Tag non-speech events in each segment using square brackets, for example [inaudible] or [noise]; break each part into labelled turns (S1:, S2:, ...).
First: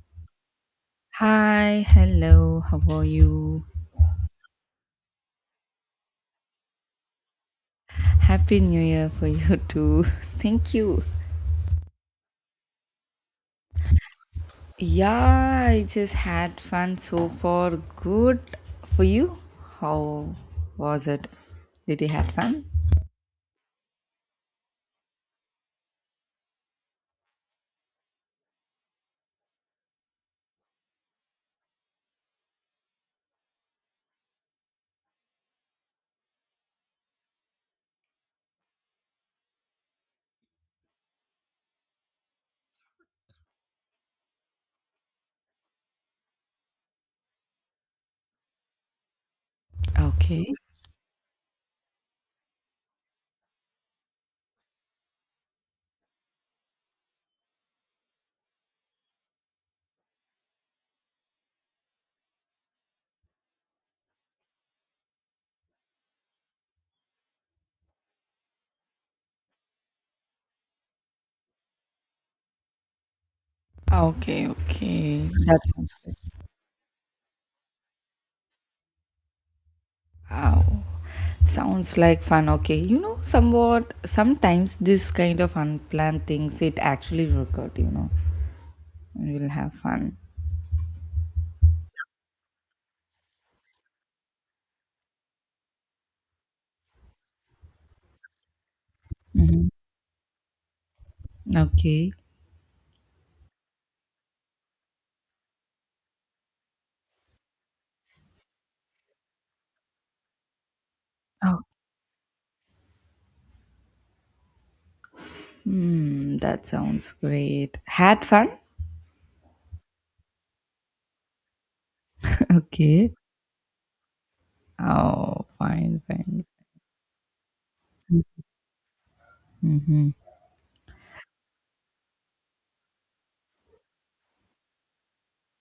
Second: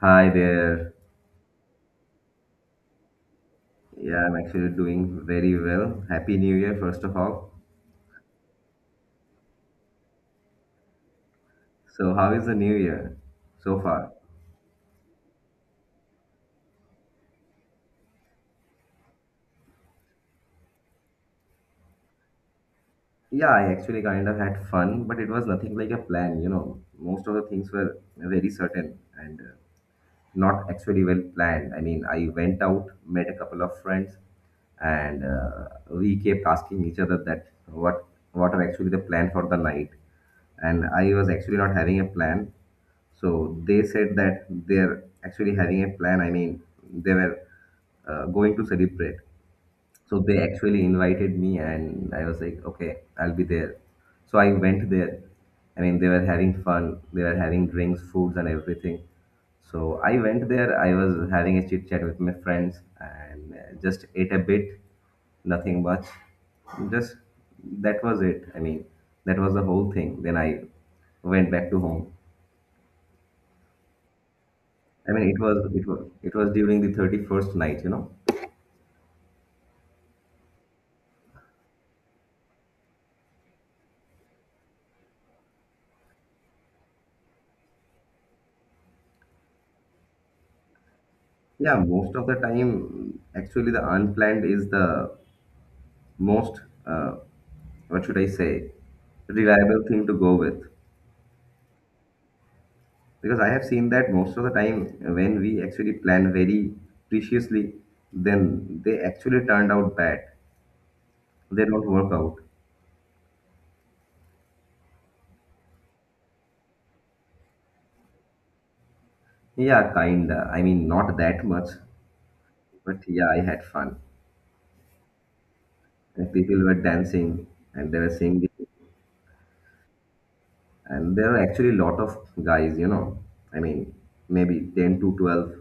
S1: Hi there.
S2: Hi, hello, how are you?
S1: Yeah, I'm actually doing very well. Happy New Year, first of all.
S2: Happy New Year for you too. [laughs] Thank you.
S1: So, how is the new year so far?
S2: Yeah, I just had fun so far. Good for you. How was it? Did you had fun?
S1: Yeah, I actually kind of had fun, but it was nothing like a plan, you know. Most of the things were very certain and not actually well planned. I mean, I went out, met a couple of friends, and we kept asking each other that what are actually the plan for the night. And I was actually not having a plan. So they said that they're actually having a plan. I mean, they were going to celebrate. So they
S2: Okay.
S1: actually invited me, and I was like, okay, I'll be there. So I went there. I mean, they were having fun. They were having drinks, foods, and everything. So I went there. I was having a chit chat with my friends and just ate a bit, nothing much. Just that was it. I mean, that was the whole thing. Then I went back to home.
S2: Okay,
S1: I
S2: okay.
S1: mean, it
S2: That
S1: was it
S2: sounds
S1: was
S2: good.
S1: it was during the 31st night, you know.
S2: Wow. Sounds like fun. Okay. You know, somewhat, sometimes this kind of unplanned things, it actually work out, you know. We'll have fun.
S1: Yeah, most of the time, actually, the unplanned is the most uh, what should I say,
S2: Hmm.
S1: reliable thing to go with
S2: Okay.
S1: because I have seen that most of the time when we actually plan very preciously, then they actually turned out bad. They don't work out.
S2: Hmm, that sounds great. Had fun?
S1: Yeah, kinda. I mean, not that much,
S2: [laughs]
S1: but
S2: Okay.
S1: yeah, I had fun.
S2: Oh, fine,
S1: And
S2: fine.
S1: people were dancing and they were singing.
S2: Mm-hmm.
S1: And there are actually a lot of guys, you know, I mean, maybe 10 to 12.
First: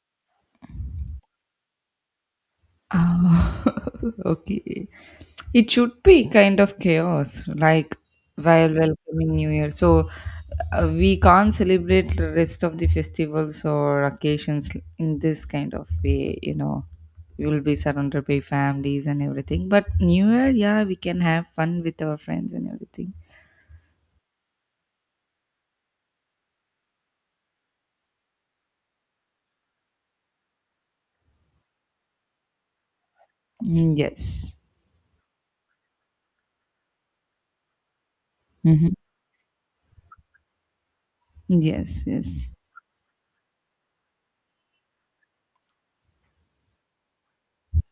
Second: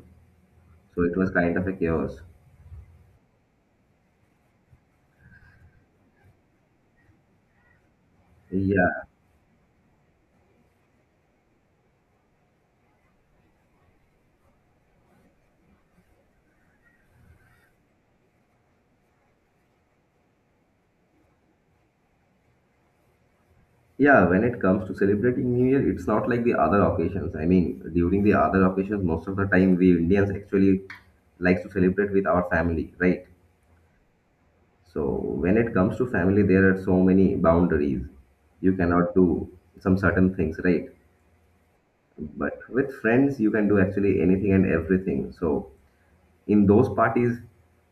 S1: So it was kind of a chaos.
S2: Oh, [laughs] okay. It should be kind of chaos, like while
S1: Yeah.
S2: welcoming New Year. So we can't celebrate the rest of the festivals or occasions in this kind of way, you know. We will be surrounded by families and everything. But New Year, yeah, we can have fun with our friends and everything.
S1: Yeah. When it comes to celebrating New Year, it's not like the other occasions. I mean, during the other occasions, most of the time we Indians actually likes to celebrate with our family, right?
S2: Mm, yes.
S1: So when it comes to family, there are so many boundaries. You
S2: Mm-hmm.
S1: cannot do some certain things, right?
S2: Yes, yes.
S1: But with friends, you can do actually anything and everything. So in those parties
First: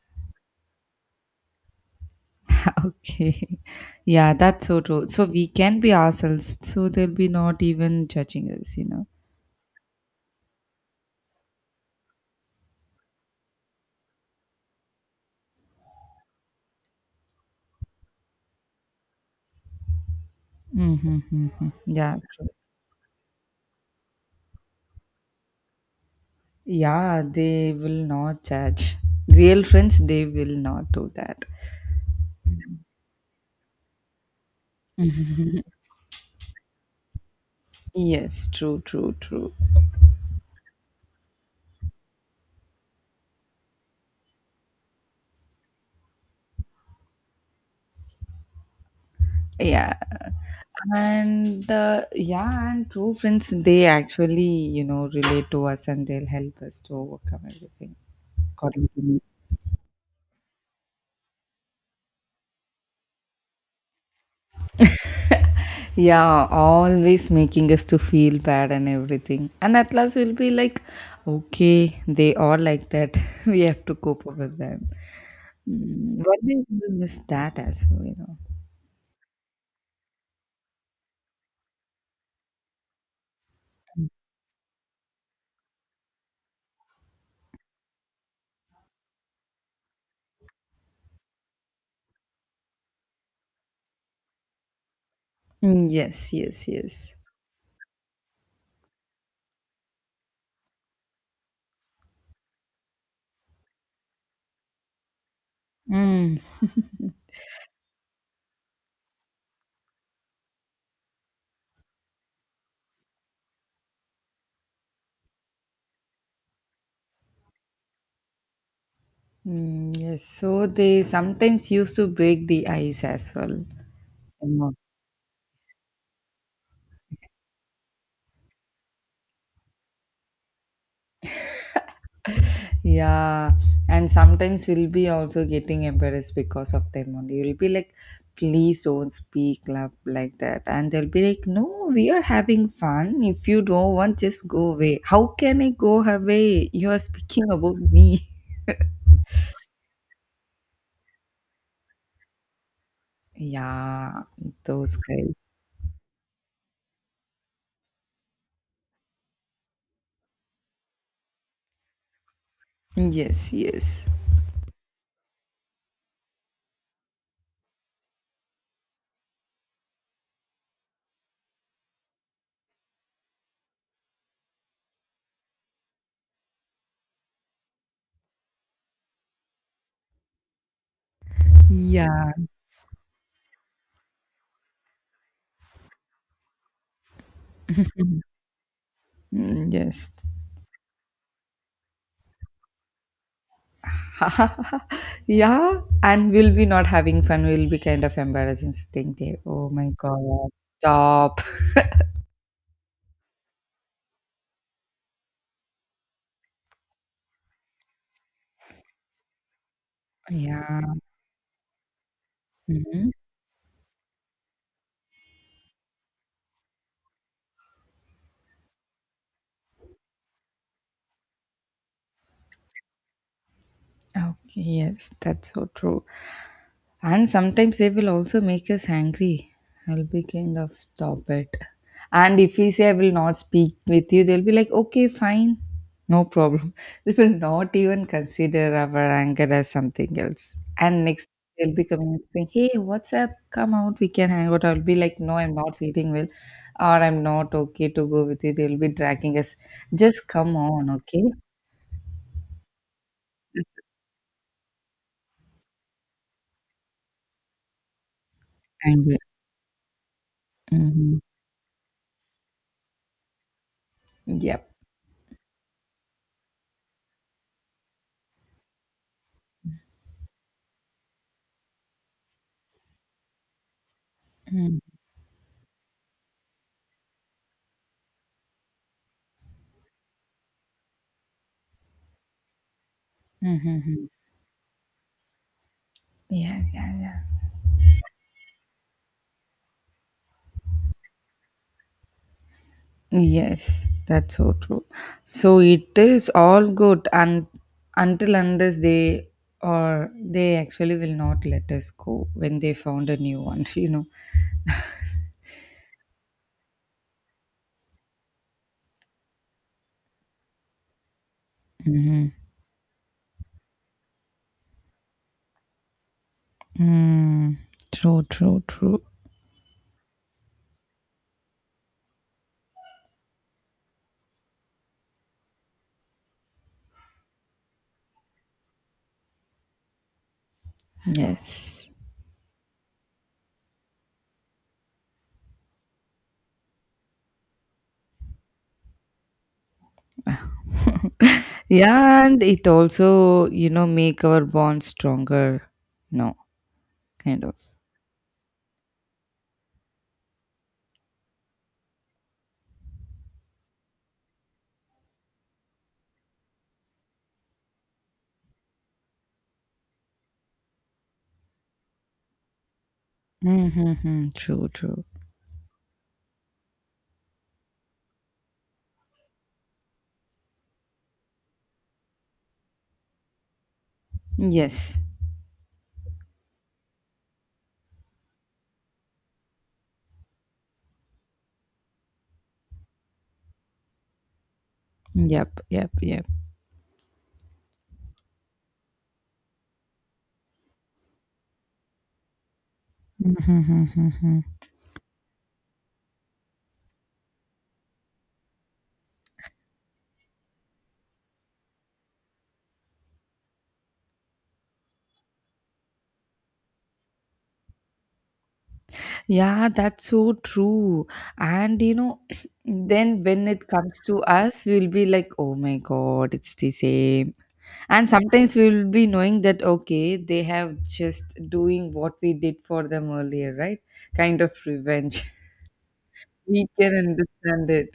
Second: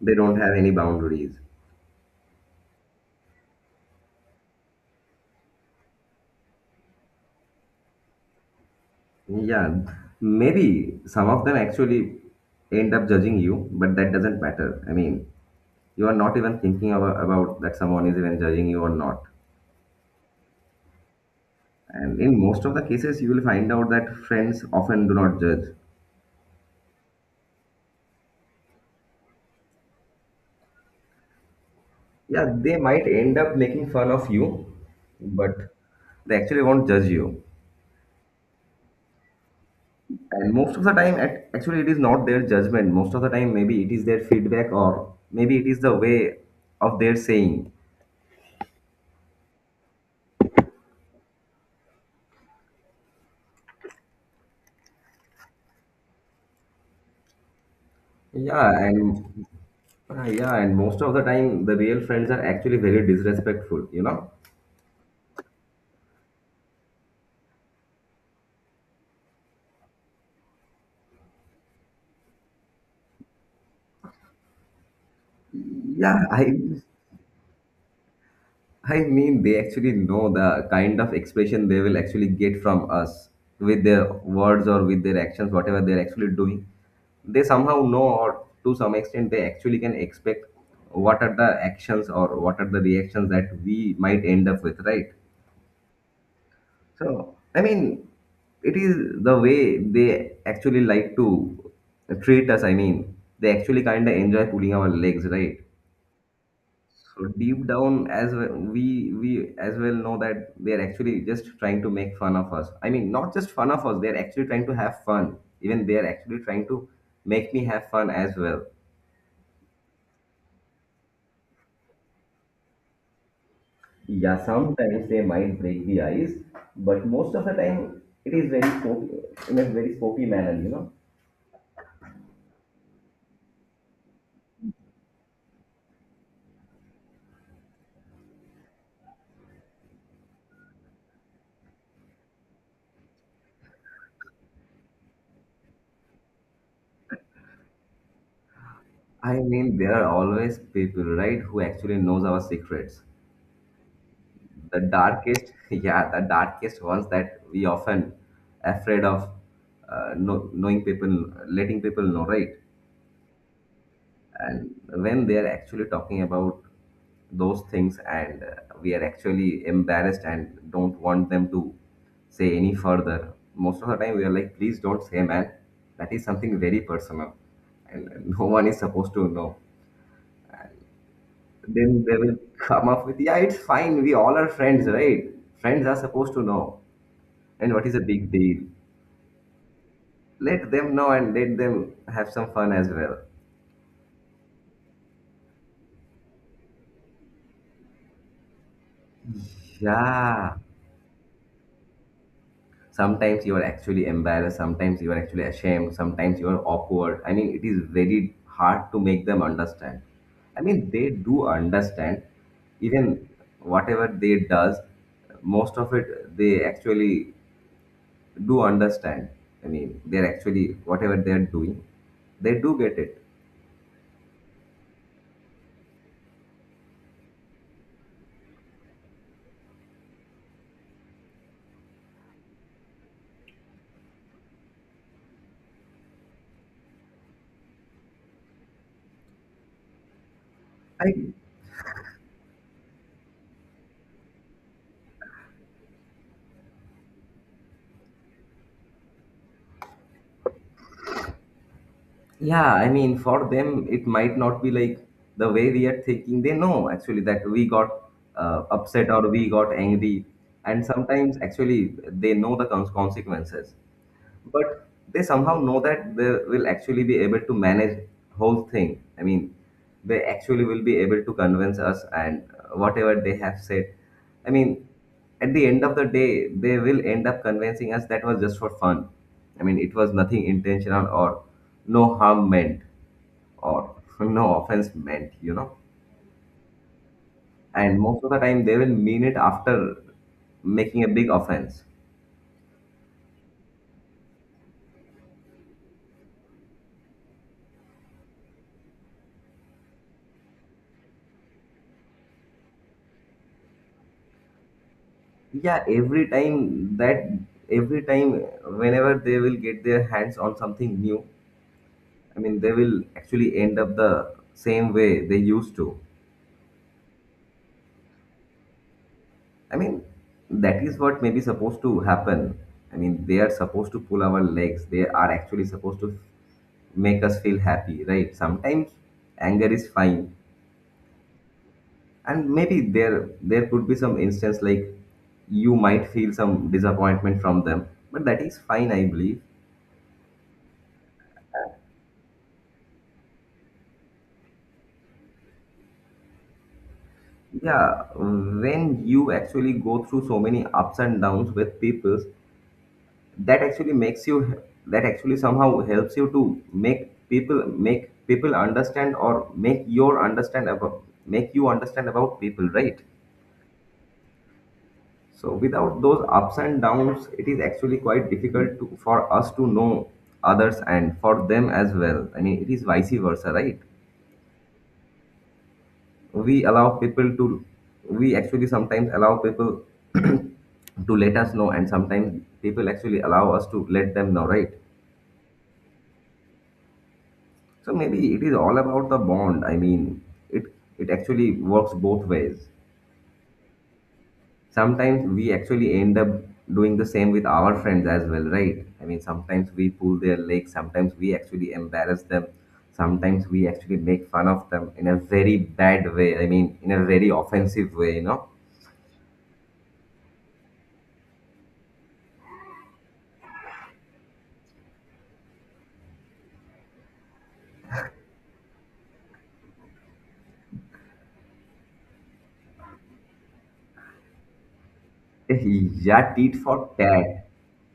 S1: they don't have any boundaries.
S2: [laughs] Okay. Yeah, that's so true. So we can be ourselves, so they'll be not even judging us, you know.
S1: Yeah, maybe some of them actually end up judging you, but that doesn't matter. I mean, you are not even thinking about that someone is even judging you or not.
S2: Mm-hmm. [laughs] Yeah,
S1: And in
S2: true.
S1: most of the cases you will find out that friends often do not judge.
S2: Yeah, they will not judge. Real friends, they will not do that.
S1: Yeah, they might end up making fun of you, but they actually won't judge you.
S2: Yes, true, true, true.
S1: And most of the time actually it is not their judgment. Most of the time maybe it is their feedback or maybe it is the way of their saying.
S2: Yeah. And yeah, and true friends, they actually, you know, relate to us and they'll help us to overcome everything.
S1: Yeah,
S2: According to me.
S1: and yeah, and most of the time the real friends are actually very disrespectful, you know.
S2: [laughs] Yeah, always making us to feel bad and everything and at last we'll be like okay, they are like that. [laughs] We have to cope up with them. Mm,
S1: yeah
S2: one
S1: i
S2: day we will miss that as well, you know.
S1: I mean, they actually know the kind of expression they will actually get from us with their words or with their actions, whatever they're actually doing. They somehow know, or to some extent, they actually can expect what are the actions or what are the reactions that we might end up with, right?
S2: Mm, yes, yes, yes.
S1: So, I mean, it is the way they actually like to treat us. I mean, they actually kind of enjoy pulling our legs, right?
S2: Mm.
S1: So deep down, as well, we as well know that they're actually just trying to make fun of us. I mean, not just fun of us; they're actually trying to have fun. Even they're actually trying to make me have fun as well.
S2: Mm, yes, so they sometimes used to break the ice as well.
S1: Yeah, sometimes they might break the ice, but most of the time it is very spoky, in a very spoky manner, you know.
S2: Yeah, and sometimes we'll be also getting embarrassed because of them only. You'll be like, please don't speak love like that. And they'll be like, no, we are having fun. If you don't want, just go away. How can I go away? You are speaking about me. [laughs]
S1: I mean, there are always people, right, who actually knows our secrets.
S2: Yeah,
S1: The
S2: those guys.
S1: darkest [laughs] yeah, the darkest ones that we often afraid of knowing people, letting people know, right?
S2: Yes, yes.
S1: And when they are actually talking about those things and we are actually embarrassed and don't want them to say any further, most of the time we are like, please don't say, man, that is something very personal and [laughs] no one is supposed to know. Then they
S2: Yeah,
S1: will come up with, yeah, it's fine, we all are friends, right? Friends are supposed to know. And what is a big deal?
S2: mm, yes.
S1: Let them know and let them have some fun as well.
S2: [laughs] Yeah, and we'll be not having fun. We'll be kind of embarrassing sitting there. Oh my God,
S1: Yeah.
S2: stop.
S1: Sometimes you are actually embarrassed, sometimes you are actually ashamed, sometimes you are awkward. I mean, it is very hard to make them understand.
S2: [laughs]
S1: I
S2: Yeah.
S1: mean, they do understand.
S2: Mhm.
S1: Even whatever they does, most of it they actually do understand. I mean, they're actually whatever they're doing, they do get it.
S2: Okay, yes, that's so true. And sometimes they will also make us angry. I'll be kind of stop it. And if we say I will not speak with you, they'll be like, okay, fine, no problem. [laughs] They will not even consider our anger as something else. And
S1: I—
S2: next they'll be coming and saying, hey, what's up? Come out, we can hang out. I'll be like, no, I'm not feeling well, or I'm not okay to go with you. They'll be dragging us. Just come on, okay?
S1: yeah, I mean, for
S2: That's
S1: them, it might not be like the way we are thinking. They know actually that we got upset
S2: anger.
S1: or we got angry, and
S2: Mm-hmm.
S1: sometimes actually they know the consequences,
S2: Yep.
S1: but they somehow know that they will actually be able to manage whole thing. I mean, they actually will be able to convince us, and whatever they have said, I mean,
S2: Mm.
S1: at the end of the day they will end up convincing us that was just for fun. I mean, it was nothing intentional or no harm meant
S2: Hmm. Mm,
S1: or
S2: mm.
S1: [laughs] no offense meant, you know.
S2: Yeah, yeah, yeah.
S1: And most of the time they will mean it after making a big offense.
S2: Yes, that's so true. So it is all good and until unless they or they actually will not let us go when they found a new one, [laughs] you know.
S1: Yeah, every time whenever they will get their hands on something new, I mean they will actually end up the same way they used to.
S2: Mm, true, true, true.
S1: I mean that is what may be supposed to happen. I mean they are supposed to pull our legs, they are actually supposed to make us feel happy, right? Sometimes anger is fine.
S2: Yes.
S1: And maybe there could be some instance like you might feel some disappointment from them, but that is fine, I believe.
S2: Yeah, and it also, you know, make our bond stronger, no, kind of.
S1: Yeah, when you actually go through so many ups and downs with people, that actually makes you— that actually somehow helps you to make people understand or make your understand about make you understand about people, right?
S2: Mm-hmm, true, true.
S1: So without those ups and downs it is actually quite difficult for us to know others and for them as well. I mean it is vice versa, right?
S2: Yes.
S1: we allow people to we actually sometimes allow people [clears throat] to let us know, and sometimes people actually allow us to let them know, right?
S2: Yep, yep, yep.
S1: So maybe it is all about the bond. I mean, it it actually works both ways.
S2: Mm-hmm.
S1: Sometimes we actually end up doing the same with our friends as well, right? I mean sometimes we pull their legs, sometimes we actually embarrass them, sometimes we actually make fun of them in a very bad way. I mean in a very offensive way, you know.
S2: Yeah, that's so true. And you know, [clears throat] then when it comes to us, we'll be like, oh my God, it's the same. And sometimes we'll be knowing that, okay, they have just doing what we did for them earlier, right? Kind of revenge.
S1: Yes.
S2: [laughs]
S1: Yeah, tit
S2: We
S1: for
S2: can
S1: tat.
S2: understand it.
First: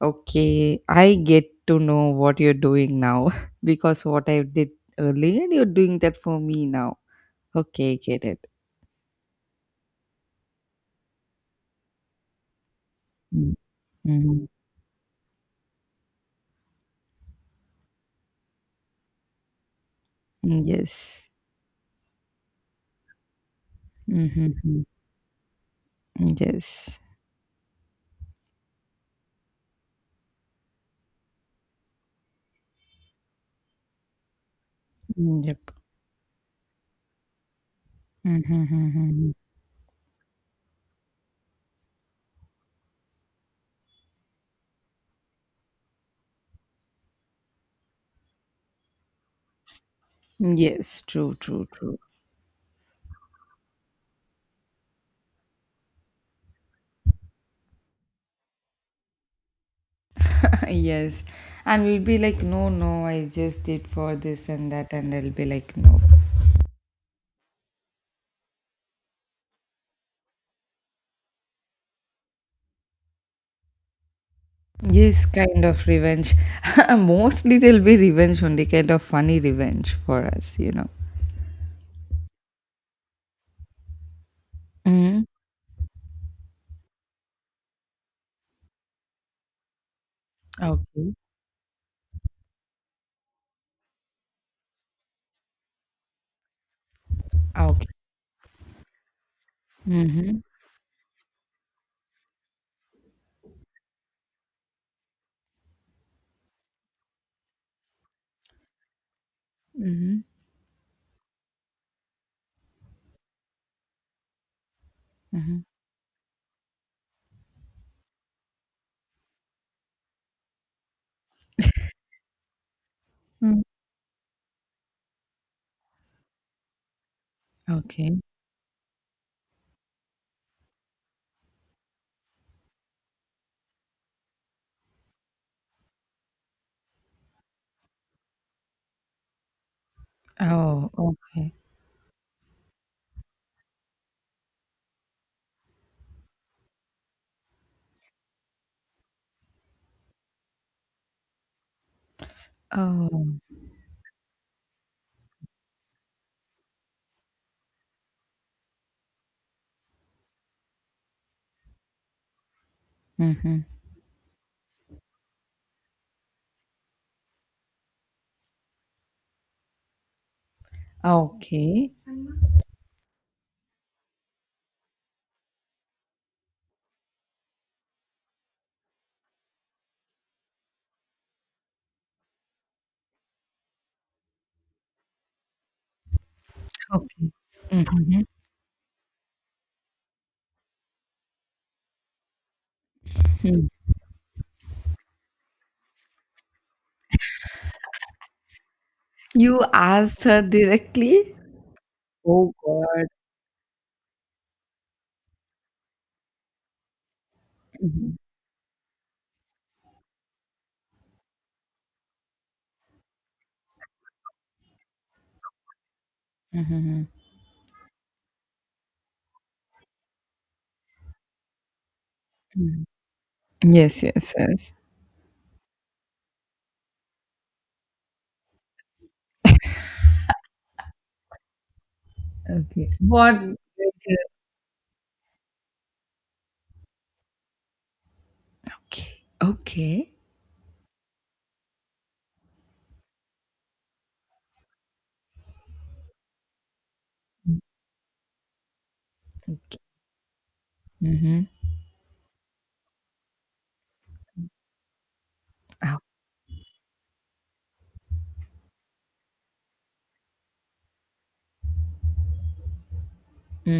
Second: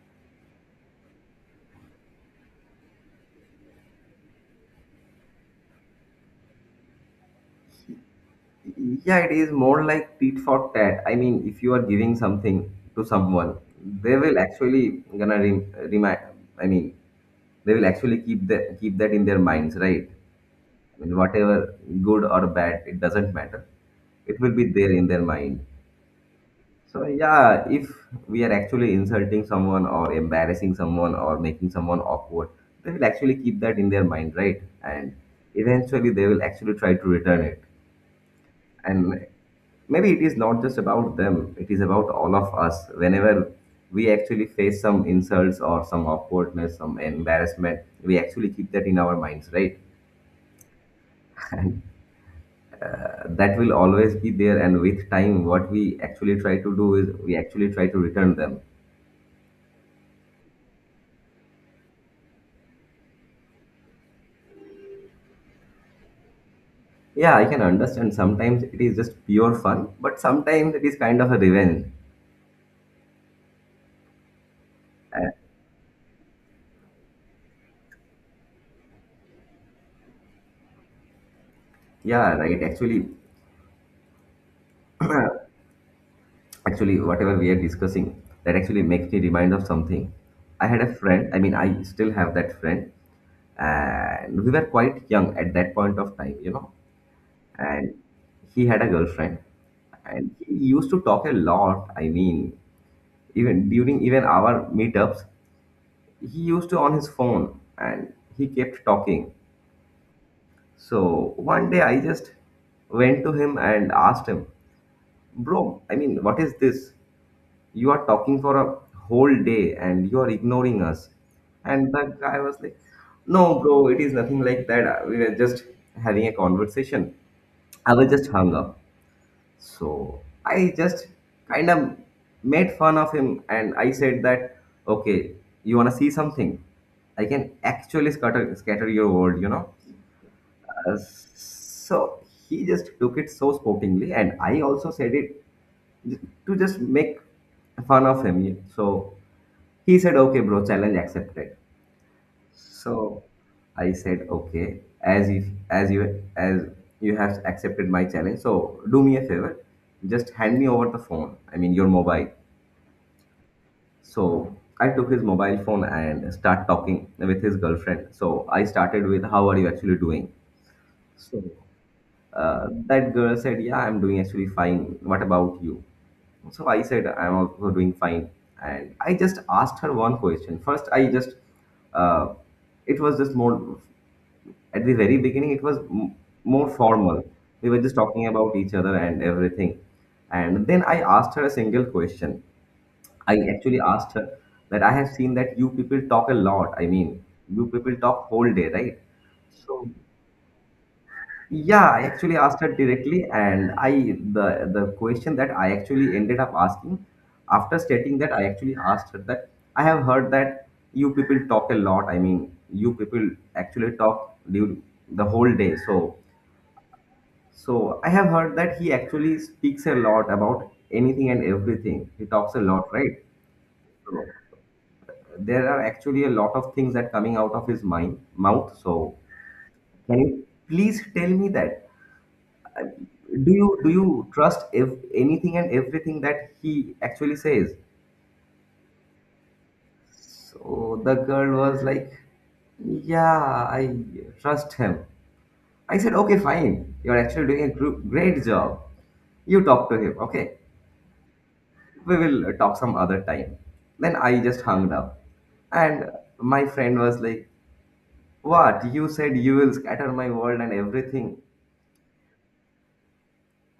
S2: Okay, I get to know what you're doing now, [laughs] because what I did earlier, you're doing that for me now. Okay, get it.
S1: Yeah, it is more like tit for tat. I mean, if you are giving something to
S2: Mm-hmm.
S1: someone, they will
S2: Mm-hmm.
S1: actually gonna remind. I mean, they will actually keep that in their minds, right? I mean,
S2: Yes.
S1: whatever good or bad, it doesn't matter. It will be
S2: Mm-hmm.
S1: there in their mind.
S2: Yes.
S1: So yeah, if we are actually insulting someone or embarrassing someone or making someone awkward, they will actually keep that in their mind, right? And
S2: Yep.
S1: eventually, they will actually try to return it. And
S2: Mm-hmm.
S1: maybe it is not just about them, it is about all of us. Whenever we actually face some insults or some awkwardness, some embarrassment, we actually keep that in our minds, right?
S2: Yes, true, true, true.
S1: That will always be there, and with time what we actually try to do is we actually try to return them.
S2: [laughs] Yes. And we'll be like, no, no, I just did for this and that. And they'll be like, no.
S1: Yeah, I can understand sometimes it is just pure fun, but sometimes it is kind of a revenge.
S2: Yes, kind of revenge. [laughs] Mostly they'll be revenge only, kind of funny revenge for us, you know.
S1: Yeah,
S2: Mm-hmm.
S1: actually whatever we are discussing, that actually makes me remind of something. I had a
S2: Okay.
S1: friend, I mean, I still have that friend, and we were quite young at that point of time, you know.
S2: Okay.
S1: And he had a girlfriend, and
S2: Mm-hmm.
S1: he used to talk a lot. I mean, even during even our meetups he used to on his phone, and he kept talking.
S2: Mm-hmm.
S1: So one day I just went to him and asked him,
S2: Mm-hmm.
S1: bro, I mean, what is this? You are talking for a whole day and you are ignoring us. And the guy was like, no
S2: Mm.
S1: bro, it is nothing like that, we were just having a conversation. I was
S2: Okay.
S1: just hung up. So I just kind of made fun of him, and I said that, okay, you want to see something? I can actually scatter your world, you know?
S2: Oh,
S1: Uh,
S2: okay.
S1: so he just took it so sportingly, and I also said it to just make fun of him. So he said, okay bro, challenge accepted. So
S2: Oh.
S1: I said, okay, as if as you as you have accepted my challenge, so do me a favor, just hand me over the phone. I mean your mobile.
S2: Mm-hmm.
S1: So I took his mobile phone and start talking with his girlfriend. So I started with, how are you actually doing? So
S2: Okay.
S1: uh, that girl said, yeah, I'm doing actually fine. What about you? So I said, I'm also doing fine. And I just asked her one question. First, I just uh, it was just more At the very beginning, more formal.
S2: Okay.
S1: We were just
S2: Mm-hmm.
S1: talking about each other and everything. And then I asked her a single question. I actually asked her that I have seen that you people talk a lot. I mean, you people talk whole day, right?
S2: You
S1: So
S2: asked her directly?
S1: yeah, I actually
S2: Oh
S1: asked her
S2: God.
S1: directly, and I the question that I actually ended up asking after
S2: Mhm.
S1: stating that I actually asked her that I have heard that you people talk a lot. I mean, you people actually talk during the whole day. So
S2: Mhm,
S1: So I have heard that he actually speaks a lot about anything and everything. He talks a
S2: mhm.
S1: lot, right?
S2: Yes,
S1: So
S2: yes, yes.
S1: there are actually a lot of things that coming out of his mind mouth. So can you please tell me that?
S2: Okay. What?
S1: Do you do
S2: It?
S1: you trust if anything and everything that he actually says?
S2: Okay. Okay.
S1: So the girl was like, yeah, I trust him. I said, okay, fine. You're actually doing a great job. You talk to him, okay?
S2: Mm-hmm.
S1: We will talk some other time. Then I just hung up. And my friend was like, what? You said you will scatter my world and everything.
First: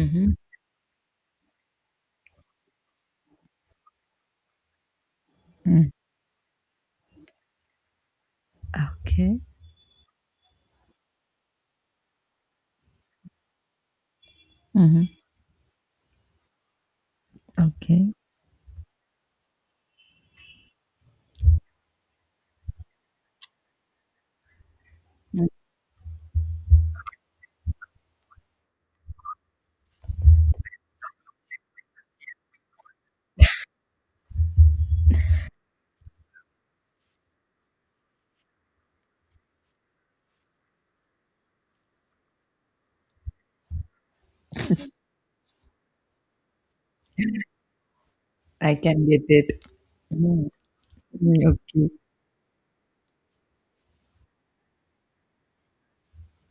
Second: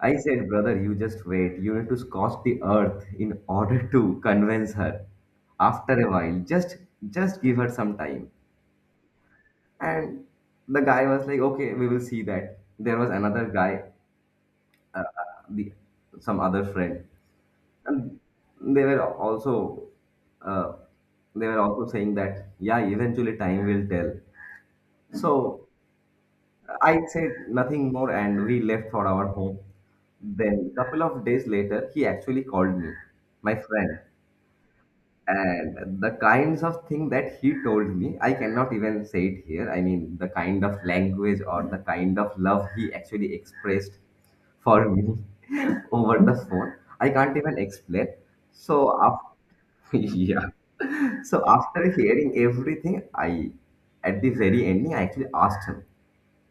S1: I said, brother, you just wait. You need to scorch the earth in order to convince her.
S2: Mm.
S1: After a while, just give her some time.
S2: Okay.
S1: And the guy was like, okay, we will see that. There was another guy,
S2: Mm-hmm.
S1: the some other friend.
S2: Okay.
S1: And they were also uh, they were also saying that yeah, eventually time will tell.
S2: Mm.
S1: So I said nothing more and we left for our home. Then couple of days later he actually called me, my friend, and the kinds of thing that he told me, I cannot even say it here. I mean the kind of language or the kind of love he actually expressed for me [laughs] over the phone, I can't even explain.
S2: I
S1: So
S2: can get it.
S1: after [laughs]
S2: Mm.
S1: yeah. So
S2: Mm,
S1: after
S2: okay.
S1: hearing everything, I at the very ending I actually asked him,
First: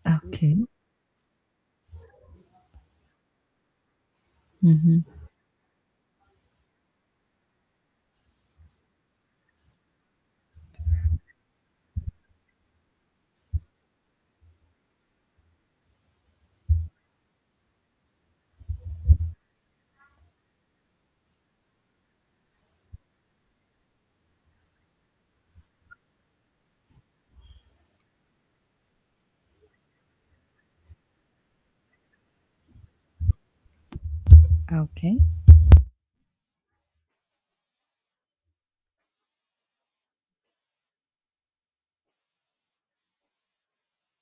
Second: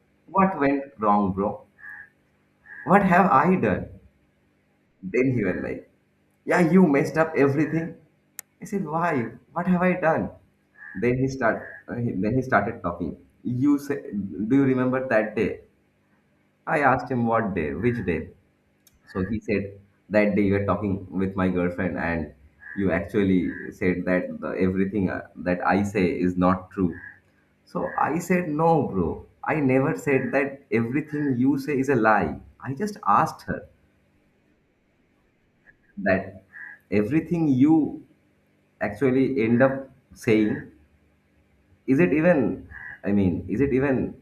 S2: Okay.
S1: what went wrong, bro? What have I done?
S2: Mm-hmm.
S1: Then he was like, yeah, you messed up everything. I said, why? What have I done? Then he start then he started talking. You say, do you remember that day? I asked him what day, which day? So he said that day you were talking with my girlfriend and you actually said that everything that I say is not true. So I said, no, bro. I never said that everything you say is a lie. I just asked her
S2: Okay.
S1: that everything you actually end up saying, is it even, is it even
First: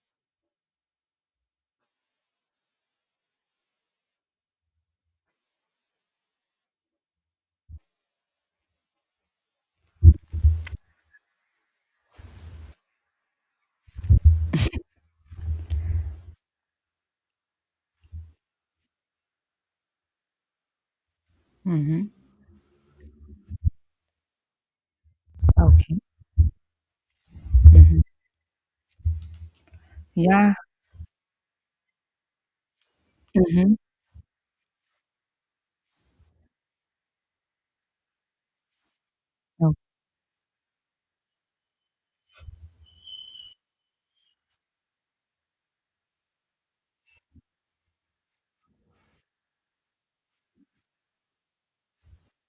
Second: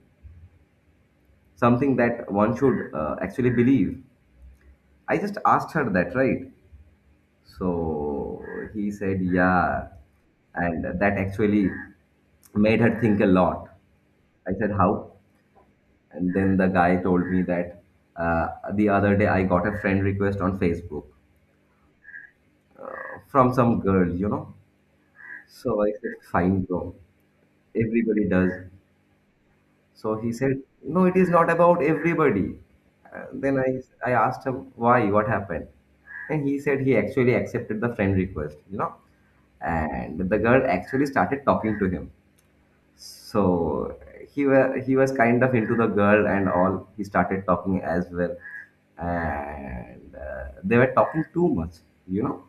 S1: something that one should actually believe? I just asked her that, right? So he said, yeah. And that actually made her think a lot. I said, how? And then the guy told me that uh, the other day I got a friend request on Facebook
S2: Mm-hmm.
S1: from some girl, you know. So I
S2: Okay.
S1: said, fine, bro.
S2: Mm-hmm.
S1: Everybody does. So he
S2: Yeah.
S1: said, no, it is not about everybody. Uh, then
S2: Mm-hmm.
S1: I, I asked him, why? What happened? And he said he actually accepted the friend request, you know.
S2: Oh.
S1: And the girl actually started talking to him. So he was kind of into the girl and all. He started talking as well, and they were talking too much, you know.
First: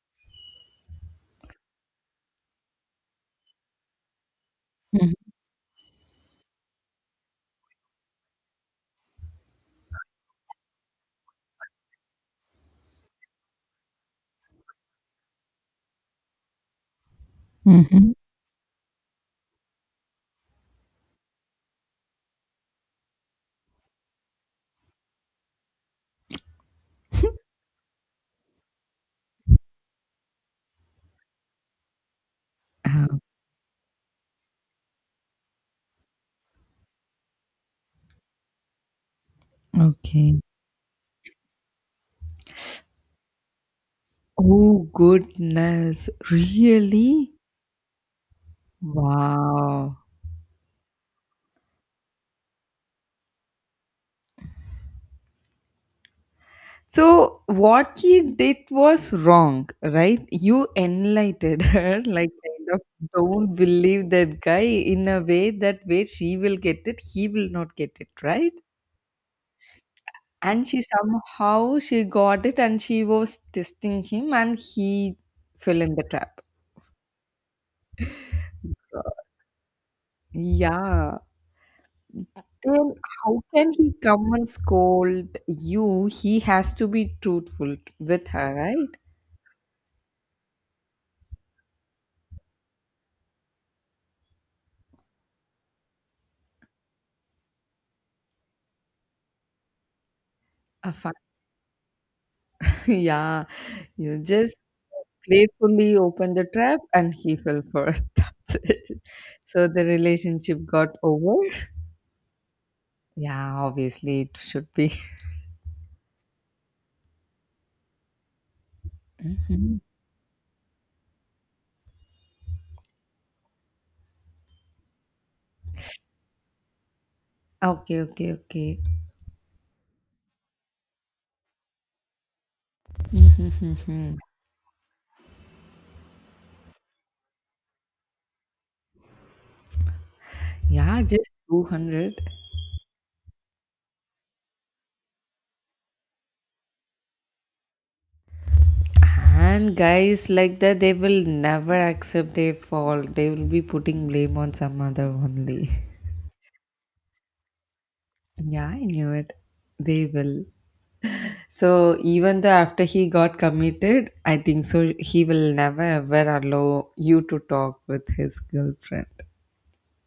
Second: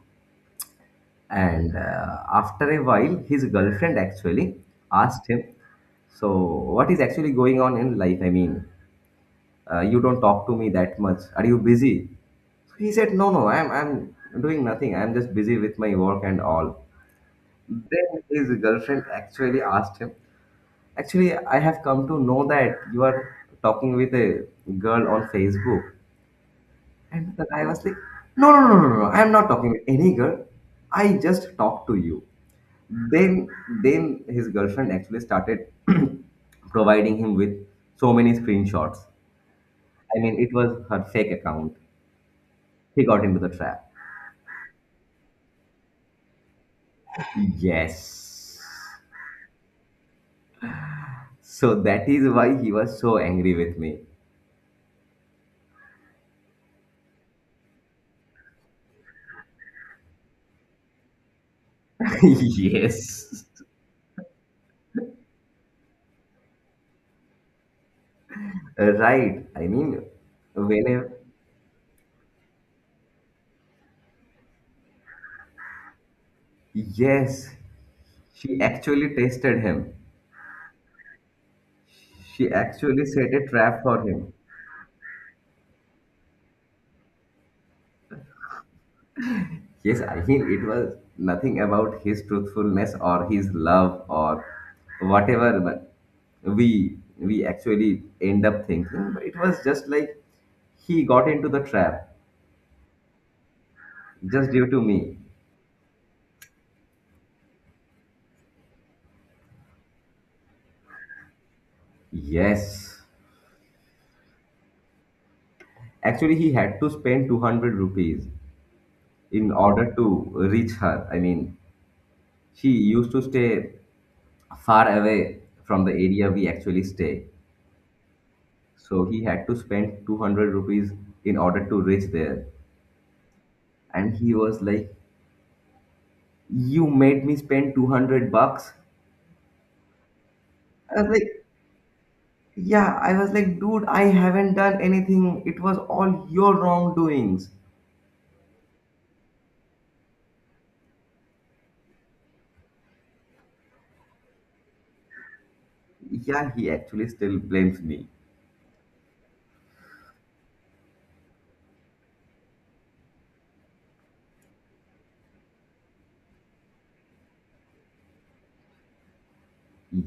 S1: And after a while, his girlfriend actually asked
S2: Mm-hmm.
S1: him, "So what is actually going on in life? I mean, you don't talk to me that much. Are you busy?" So he said, "No, no, I'm doing nothing. I'm just busy with my work and all."
S2: Mm-hmm.
S1: Then his girlfriend actually asked him, actually, I have come to know that you are talking with a girl on Facebook. And
S2: [laughs]
S1: the guy was like, no, no, no, no, no, I'm not talking with any girl. I just talked to you.
S2: Oh,
S1: Then, then his girlfriend actually started [clears throat] providing him with so many screenshots. I
S2: okay.
S1: mean, it was her fake account. He got into the trap.
S2: Oh goodness, really?
S1: Yes.
S2: Wow.
S1: So that is why he was so angry with me.
S2: So what he did was wrong, right? You enlightened her, [laughs] like
S1: [laughs]
S2: kind of
S1: Yes.
S2: don't believe that guy in a way that where she will get it, he will not get it, right?
S1: Right. I mean,
S2: And she
S1: whenever
S2: somehow she got it and she was testing him and he fell in the trap.
S1: yes, she actually tested him.
S2: Yeah.
S1: She
S2: Then
S1: actually set
S2: how
S1: a
S2: can
S1: trap
S2: he
S1: for him.
S2: come and scold you? He has to be truthful with her, right?
S1: Yes, I mean, it was nothing about his truthfulness or his love or whatever, but we actually end up thinking. But it was just like
S2: A
S1: he
S2: fun.
S1: got into the trap
S2: [laughs] Yeah, you
S1: just
S2: just
S1: due to me.
S2: playfully open the trap and he fell for it. [laughs] That's it. So the relationship got over.
S1: Yes.
S2: Yeah, obviously it should be.
S1: Actually, he had to spend 200 rupees in
S2: Mhm.
S1: order to reach her. I mean, she used to stay far away from the
S2: [laughs]
S1: area we actually stay.
S2: Okay, okay, okay.
S1: So he had to spend 200 rupees in order to reach there.
S2: Mhm, mhm,
S1: And
S2: mhm.
S1: he was like, you made me spend 200 bucks?
S2: Yeah,
S1: I was
S2: just
S1: like,
S2: 200.
S1: yeah, I was like, dude, I haven't done anything. It was all your wrongdoings.
S2: And guys like that, they will never accept their fault. They will be putting blame on some other only. [laughs]
S1: Yeah, he actually still blames me.
S2: Yeah, I knew it. They will. So even though after he got committed, I think so he will never ever allow you to talk with his girlfriend.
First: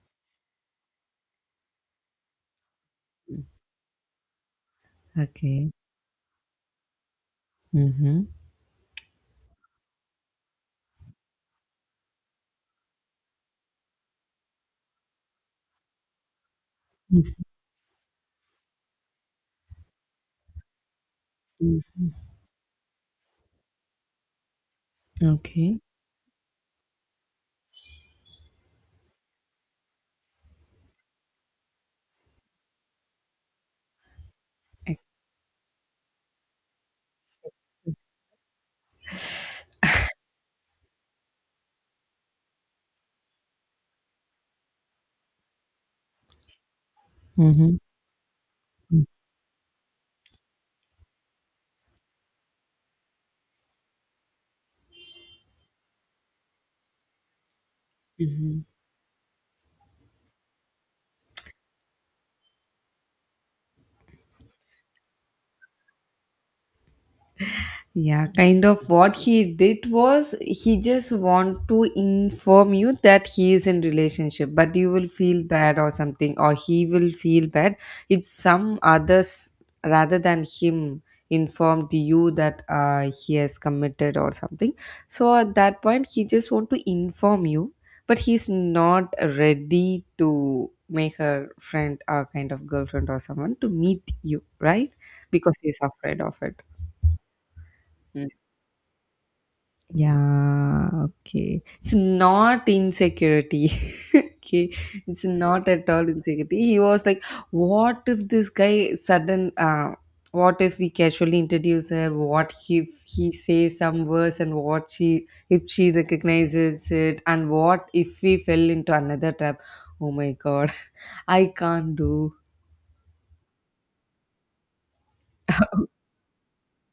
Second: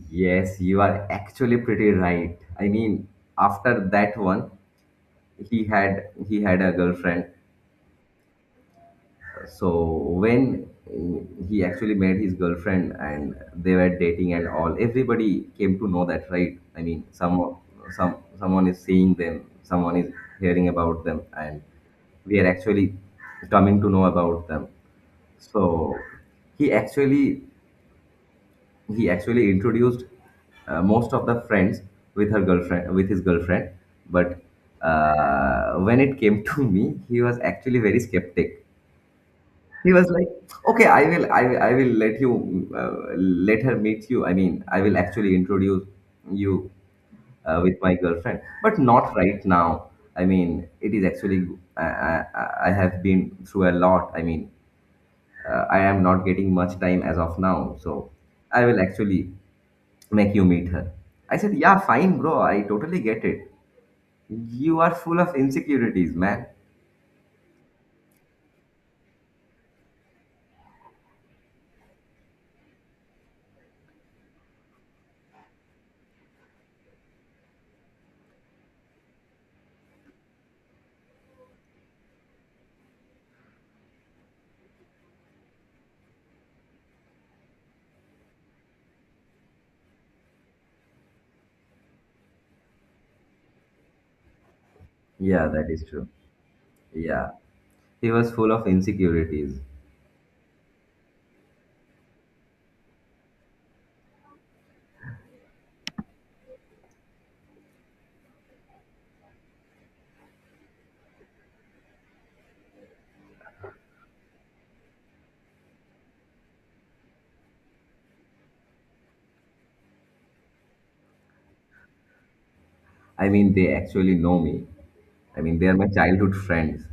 S1: Yes, you are actually pretty right. I mean, after that one, he
S2: Okay.
S1: had he had a girlfriend.
S2: Mm-hmm.
S1: So when he actually met his girlfriend and they were dating and all, everybody came to know that, right? I mean, some someone is seeing them, someone is hearing about them, and we are actually coming to know about them.
S2: Okay.
S1: So he actually he actually introduced most of the friends with his girlfriend, but when it came to me, he was actually very skeptic. He was like, "Okay, I will let you, let her meet you. I mean, I will actually introduce you
S2: Mm-hmm.
S1: with my girlfriend, but not right now. I mean, it is actually, I have been through a lot. I mean, I am not getting much time as of now, so
S2: Mm-hmm.
S1: I will actually make you meet her." I said, "Yeah, fine, bro. I totally get it. You are full of insecurities, man."
S2: Yeah, kind of what he did was he just want to inform you that he is in relationship, but you will feel bad or something, or he will feel bad if some others rather than him informed you that he has committed or something. So at that point, he just want to inform you, but he's not ready to make her friend or kind of girlfriend or someone to meet you, right?
S1: Yeah,
S2: Because
S1: that
S2: he's
S1: is true.
S2: afraid of it.
S1: Yeah, he
S2: Hmm.
S1: was full of insecurities.
S2: Yeah, okay. It's not insecurity. [laughs] Okay. It's not at all insecurity. He was like, what if this guy sudden what if we casually introduce her? What if he says some words and what she if she recognizes it and what if we fell into another trap? Oh my god, [laughs] I can't do.
S1: I mean, they actually know me. I mean, they are
S2: [laughs]
S1: my childhood friends.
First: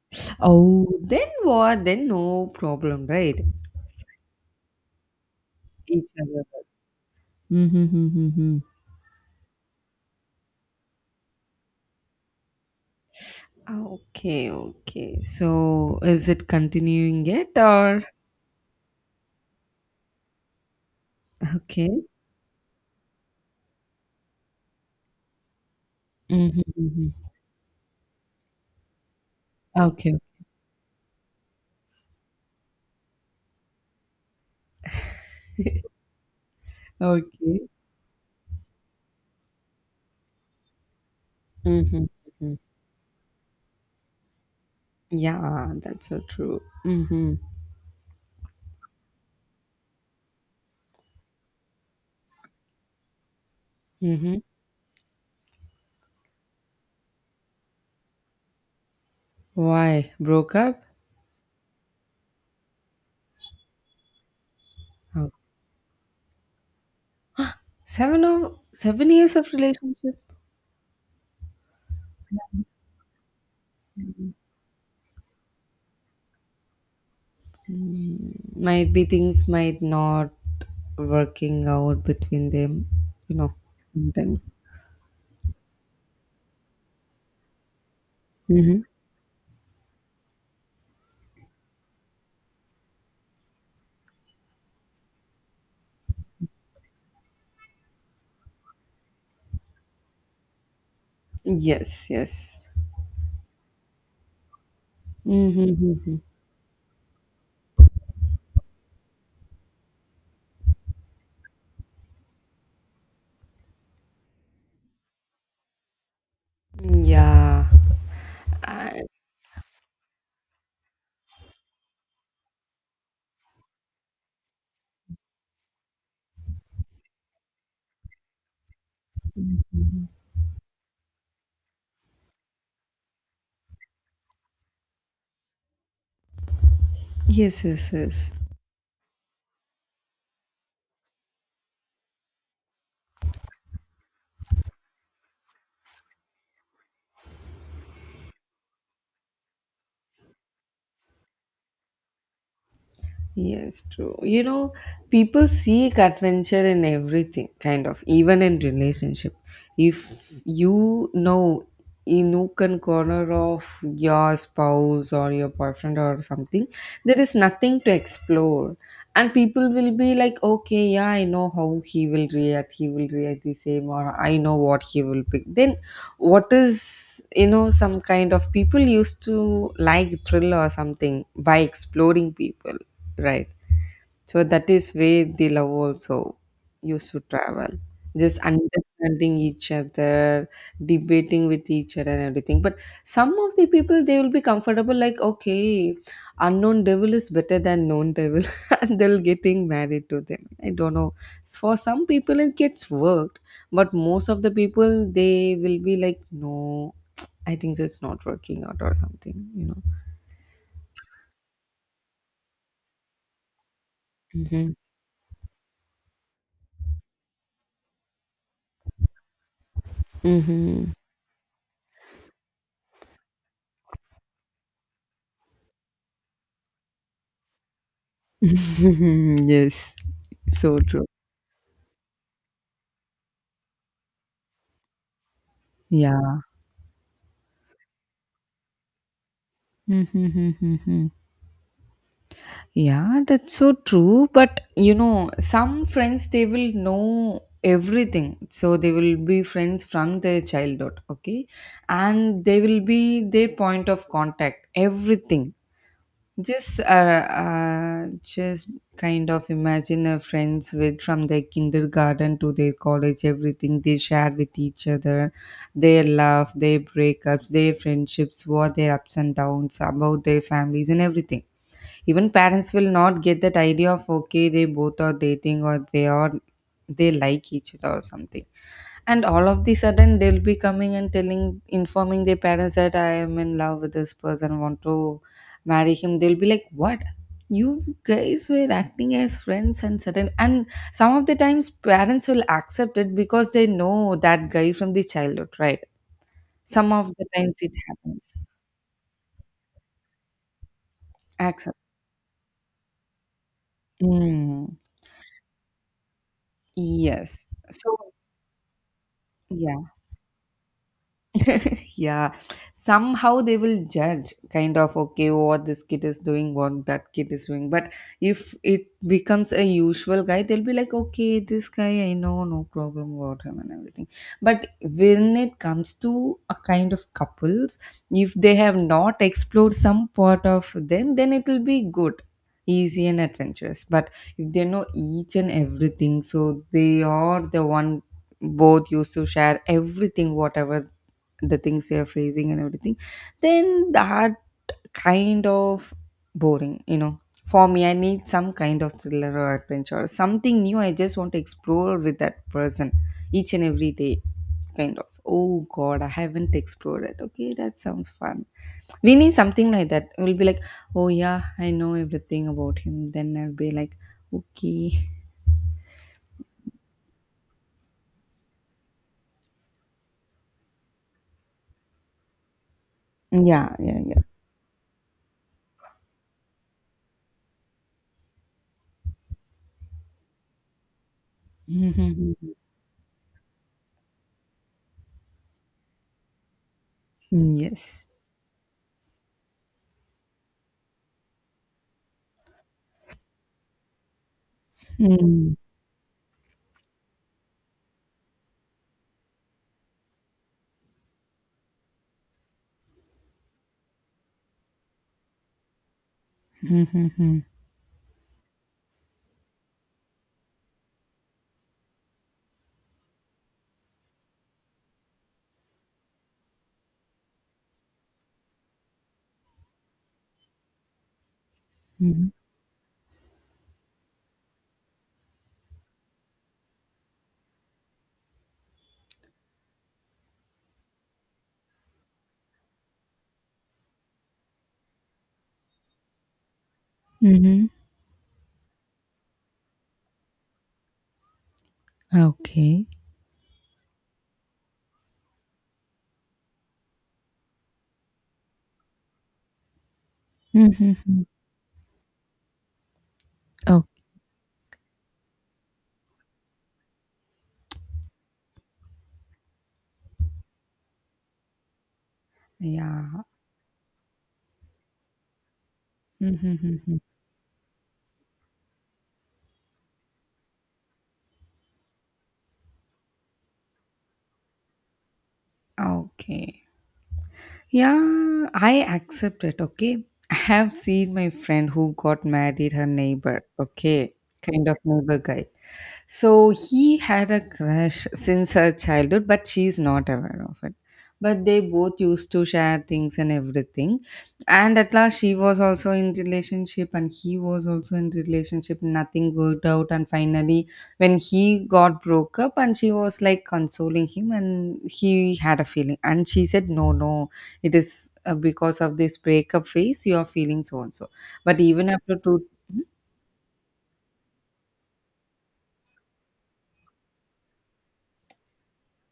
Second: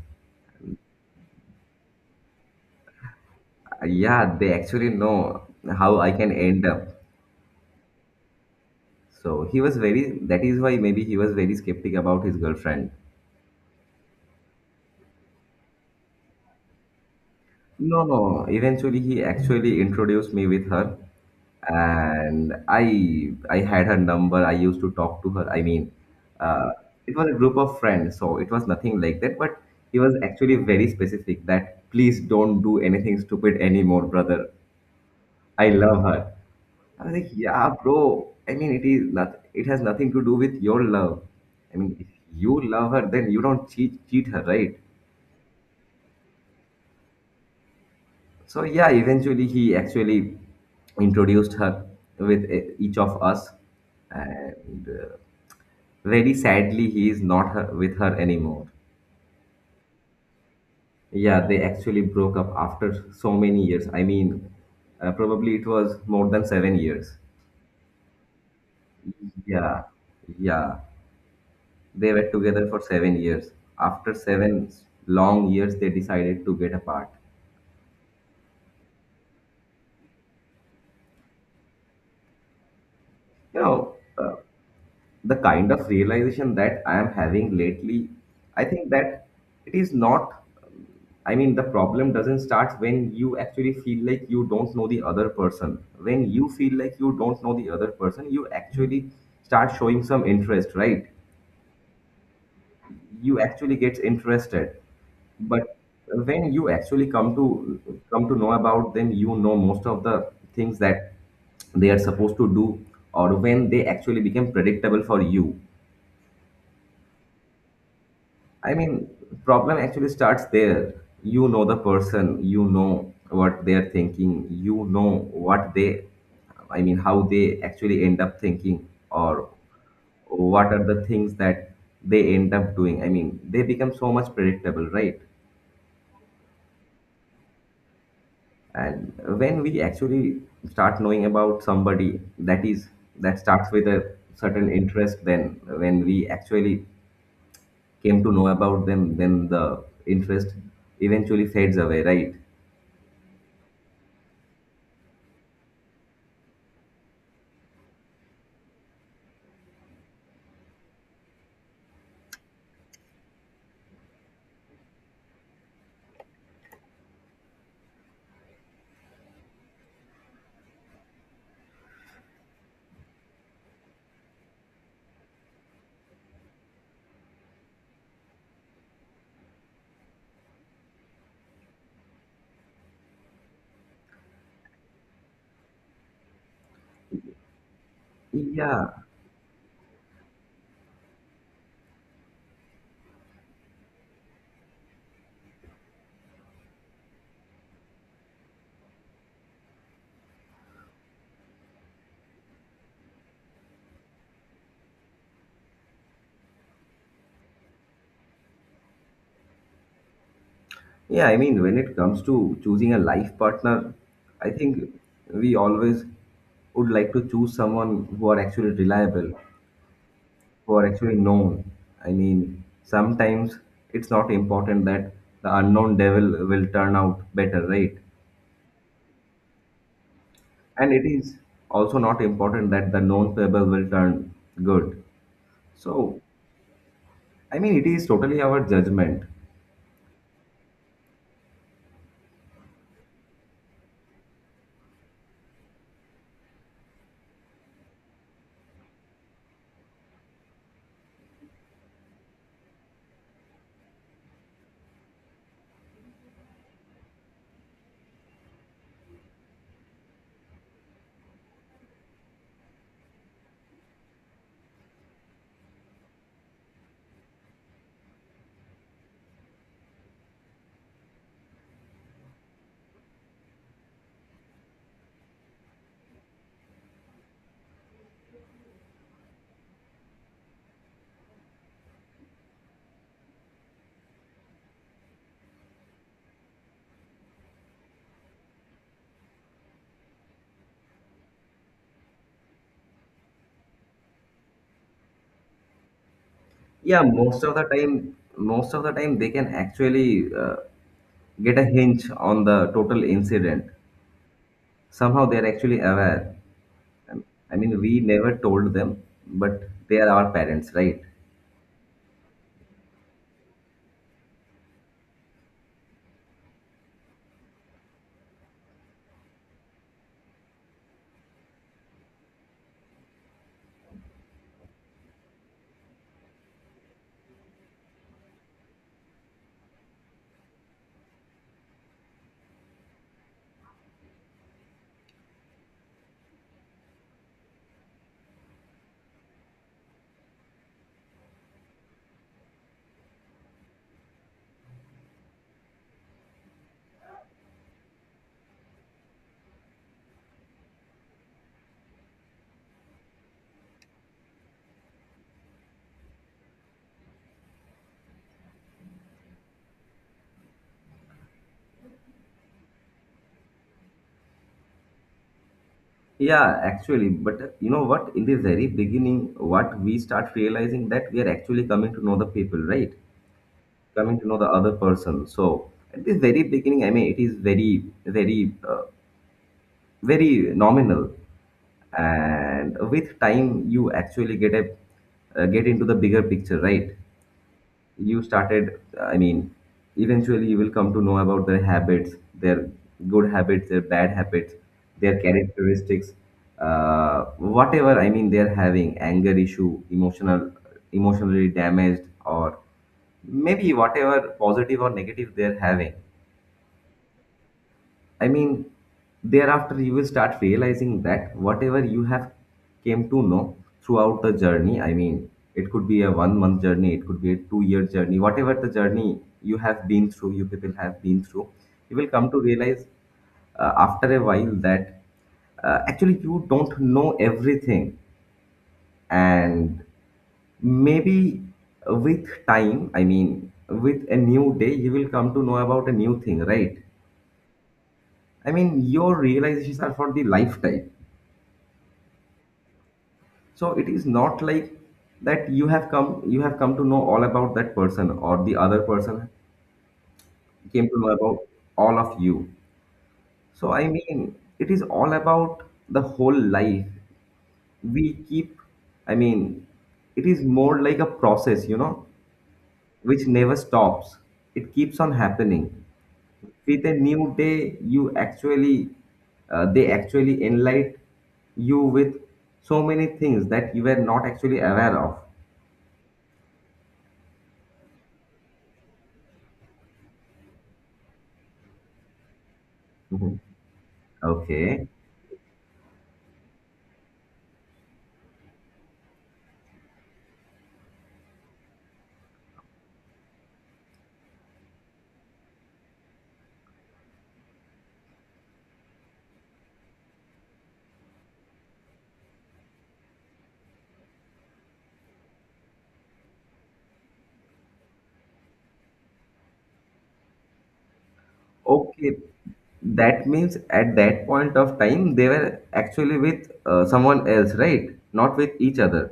S2: Oh then what? Then no problem, right?
S1: Yeah, they actually know how
S2: Each
S1: I can
S2: other.
S1: end up.
S2: Mm-hmm.
S1: So he was very, that is why maybe he was very skeptic about his girlfriend.
S2: Ah, okay, okay. So is it continuing yet or
S1: No, no, eventually he actually introduced me with her,
S2: okay?
S1: and I had her number. I used to talk to her. I mean,
S2: Mm-hmm,
S1: uh, it
S2: mm-hmm.
S1: was a group of friends, so it was nothing like that, but he was
S2: Okay,
S1: actually very specific that please don't do anything stupid anymore, brother. I love her. I was like,
S2: okay.
S1: yeah, bro. I mean, it is not, it has nothing to do with your love. I mean,
S2: Mm-hmm,
S1: if
S2: mm-hmm.
S1: you love her, then you don't cheat her, right?
S2: Yeah, that's so true. Mm-hmm,
S1: So yeah, eventually he actually introduced her with each of us,
S2: mm-hmm.
S1: and very sadly, he is not her, with her anymore.
S2: Why broke up?
S1: Yeah, they actually broke up after so many years. I mean,
S2: Oh,
S1: probably it was more than 7 years.
S2: 7 years of
S1: Yeah,
S2: relationship.
S1: yeah. They were together for 7 years. After 7 long years, they decided to get apart.
S2: Mm, might be things might not working out between them. You know,
S1: You know,
S2: sometimes.
S1: the kind of realization that I am having lately, I
S2: Mm-hmm.
S1: think that it is not, I mean, the problem doesn't start when you actually feel like you don't know the other person. When you feel like you don't know the other person, you actually start showing some interest, right?
S2: Yes, yes.
S1: You actually get interested,
S2: Mm-hmm,
S1: but
S2: mm-hmm.
S1: when you actually come to know about them, you know most of the things that they are supposed to do, or when they actually become predictable for you.
S2: Mm, yeah.
S1: I mean, problem actually starts there. You know the person, you know what they are thinking, you know what they, I mean, how they actually end up thinking, or what are the things that they end up doing. I mean, they become so much predictable, right?
S2: Yes, yes, yes.
S1: And when we actually start knowing about somebody, that is that starts with a certain interest, then when we actually came to know about them, then the interest eventually fades away, right?
S2: Yes, true. You know, people seek adventure in everything, kind of, even in relationship. If you know a nook and corner of your spouse or your boyfriend or something, there is nothing to explore. And people will be like, okay, yeah, I know how he will react. He will react the same, or I know what he will pick. Then, what is, you know, some kind of people used to like thrill or something by exploring people. Right. So that is where the love also used to travel. Just
S1: Yeah,
S2: understanding each other, debating with each other and everything. But some of the people they will be comfortable like, okay, unknown devil is better than known devil, [laughs] and they'll getting married to them. I don't know. For some people it gets worked, but most of the people they will be like, no, [tsk] I think so, it's not working out or something, you know.
S1: yeah, I mean, when it comes to choosing a life partner, I
S2: Mm-hmm.
S1: think we always would like to choose someone who are actually reliable. Who are
S2: Mm-hmm.
S1: actually known. I mean, sometimes it's not important that the unknown devil will turn out better, right?
S2: [laughs] Yes. So
S1: And
S2: true.
S1: it is also not important that the known people will turn good. So,
S2: Yeah.
S1: I mean, it is totally our judgment.
S2: Mm-hmm. Yeah, that's so true. But you know, some friends they will know everything. So they will be friends from their childhood, okay? And they will be their point of contact, everything. Just kind of imagine a friends with from their kindergarten to their college, everything they share with each other, their love, their breakups, their friendships, what their ups and downs, about their families and everything. Even parents will not get that idea of, okay, they both are dating or they are they like each other or something, and all of the sudden they'll be coming and telling informing their parents that, "I am in love with this person, want to marry him." They'll be like, "What? You guys were acting as friends and certain and." Some of the times parents will accept it because they know that guy from the childhood, right? Some
S1: Yeah,
S2: of the
S1: most of
S2: times
S1: the
S2: it
S1: time,
S2: happens,
S1: most of the time they can actually get a
S2: accept.
S1: hinge on the total incident.
S2: mm,
S1: Somehow they are actually aware.
S2: yes,
S1: I mean,
S2: so
S1: we never told them, but
S2: yeah.
S1: they are our parents, right?
S2: [laughs] Yeah, somehow they will judge, kind of, okay, what this kid is doing, what that kid is doing. But if it becomes a usual guy, they'll be like, okay, this guy I know, no problem about him and everything. But when it comes to a kind of couples, if they have not explored some part of them, then it will be good, easy and adventurous. But if they know each and everything, so they are the one, both used to share everything, whatever the things you're facing and everything, then that kind of boring, you know. For me, I need some kind of thriller or adventure, something new, I just want to explore with that person each and every day, kind of, "Oh god, I haven't explored it, okay, that sounds fun." We need something like that. We'll be like, "Oh yeah, I know everything about him," then I'll be like, okay.
S1: Yeah, actually, but you know what? In the very beginning, what we start realizing that we are actually coming to know the people, right?
S2: Yeah, yeah, yeah.
S1: Coming to know the other person. So at the very beginning, I mean, it is very, very, very nominal,
S2: Mhm.
S1: and with time, you actually get a get into the bigger picture, right?
S2: Yes.
S1: You started, I mean, eventually you will come to know about their habits, their good habits, their bad habits, their
S2: Mm.
S1: characteristics, whatever, I mean, they're having anger issue, emotionally damaged or maybe whatever positive or negative they're having.
S2: Mhm.
S1: I mean, thereafter you will start realizing that whatever you have came to know throughout the journey, I mean, it could be a 1 month journey, it could be a 2 year journey, whatever the journey you have been through, you people have been through, you will
S2: Mhm.
S1: come to realize after a while that actually you don't know everything. And maybe with time, I mean, with a new day, you will come to know about a new thing, right?
S2: Mhm.
S1: I mean, your realizations are for the lifetime.
S2: Okay.
S1: So it is not like that you have come to know all about that person or the other person came to know
S2: Mhm.
S1: about all of you. So
S2: Oh.
S1: I mean, it is all about the whole life. We keep, I mean, it is more like a process, you know,
S2: Yeah.
S1: which never stops. It keeps on happening. With a
S2: Mhm.
S1: new day you actually they actually enlighten you with so many things that you were not actually aware of.
S2: Okay. Yeah, I accept it. Okay, I have seen my friend who got married, her
S1: Mhm.
S2: neighbor. Okay, kind of
S1: Okay,
S2: neighbor guy. So he had a crush since her childhood, but she's not aware of it. But they both used to share things and everything. And at last she was also in relationship and he was also in relationship. Nothing worked out. And finally when he got broke up and she was like consoling him and he had a feeling. And she said, "No, no, it is because of this breakup phase you are feeling so and so." But even
S1: okay,
S2: after two.
S1: that means at that point of time they were actually with someone else, right? Not with each other.